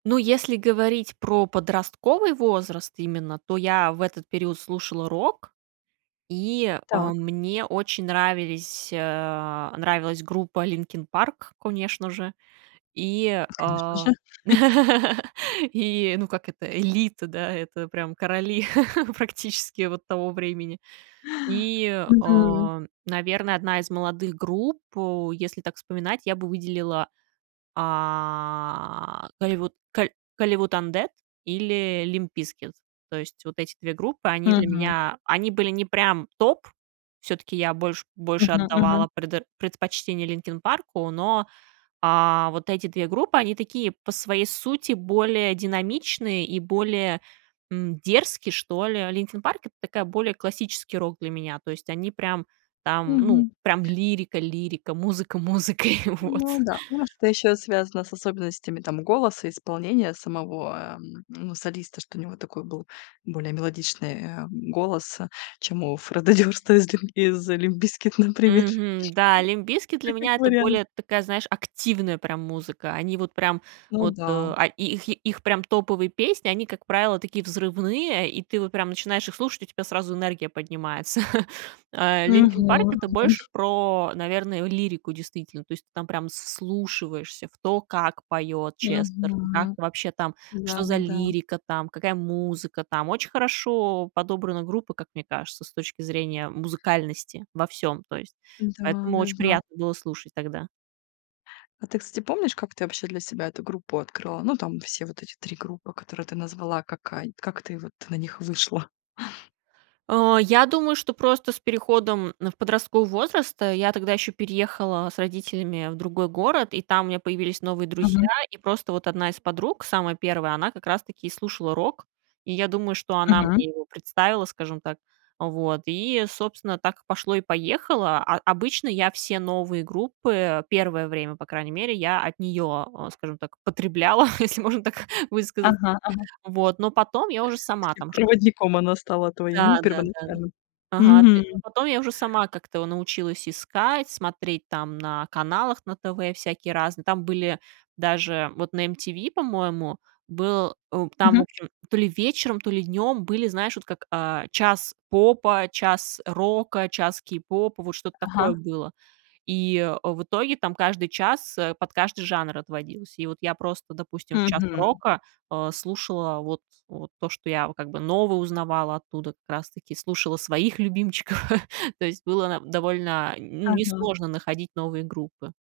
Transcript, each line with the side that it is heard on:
right: Ну, если говорить про подростковый возраст именно, то я в этот период слушала рок, и, э,
left: Так.
right: мне очень нравились, а, нравилась группа Linkin Park, конечно же, и,
left: Конечно же.
right: э И, ну, как это, элита, да, это прям короли практически вот того времени. И,
left: Мгм.
right: э, наверное, одна из молодых групп, э, если так вспоминать, я бы выделила, а, ай вот каль Hollywood Undead или Limp Bizkit. То есть вот эти 2 группы, они для
left: Мгм.
right: меня они были не прям топ, всё-таки я больше больше
left: Мгм, мгм.
right: отдавала предо предпочтение "Линкин Парку", но, а, вот эти 2 группы они такие по своей сути более динамичные и более, м, дерзкие, что ли. Linkin Park- это такой более классический рок для меня. То есть они прям там, ну,
left: Мгм.
right: прям лирика лирика, музыка музыкой. Вот.
left: Ну да, может, это ещё связано с особенностями там голоса, исполнения самого, а, эм, ну, солиста, что у него такой был более мелодичный, э, голос, э, чем у Фреда Дёрста из ль из Limp Bizkit, например.
right: Мгм, да. Limp Bizkit
left: Ну,
right: для
left: как
right: меня это
left: вариант.
right: более такая, знаешь, активная прям музыка. Они вот прям
left: Ну
right: вот, э,
left: да.
right: а и их и их прям топовые песни они, как правило, такие взрывные, и ты вот прям начинаешь их слушать, у тебя сразу энергия поднимается. Э,
left: Мгм
right: Linkin Park- это
left: мгм.
right: больше про, наверное, лирику действительно. То есть ты там прям с с вслушиваешься в то, как поёт Честер. Как
left: Мгм.
right: вообще там, что за
left: Да-да-да.
right: лирика там, какая музыка там. Очень хорошо подобрана группа, как мне кажется, с точки зрения музыкальности во всём, то есть
left: Да,
right: поэтому очень
left: да-да.
right: приятно было слушать тогда.
left: А ты, кстати, помнишь, как ты вообще для себя эту группу открыла? Ну, там все вот эти 3 группы, которые ты назвала, как ай Как ты вот на них вышла?
right: Э, я думаю, что просто с переходом в подростковый возраст, э, я тогда ещё переехала с родителями в другой город, и там у меня появились новые друзья.
left: Мгм.
right: И просто вот одна из подруг, самая первая, она как раз-таки и слушала рок. И я думаю, что она
left: Мгм.
right: мне его представила, скажем так. Вот и, собственно, так и пошло и поехало. А обычно я все новые группы первое время, по крайней мере, я от неё, э, скажем так, потребляла, если можно так высказаться.
left: Ага ага.
right: Вот, но потом я уже сама
left: И
right: там что
left: проводником она стала твоим, ну,
right: Да да да да.
left: первоначальным.
right: Ага [unintelligible] а
left: Мгм.
right: потом я уже сама как-то, э, научилась искать, смотреть там на каналах на ТВ всякие разные. Там были даже вот на MTV, по-моему, был, э, там, в
left: Мгм.
right: общем, то ли вечером, то ли днём были, знаешь, вот как, э, час попа, час рока, час кейпопа. Вот что-то такое
left: Ага.
right: было. И в итоге там каждый час, э, под каждый жанр отводилось. И вот я просто, допустим, в час
left: Мгм.
right: рока, э, слушала вот вот то, что я вот как бы новое узнавала оттуда, как раз таки слушала своих любимчиков. То есть было на довольно, ну,
left: Ага.
right: несложно находить новые группы.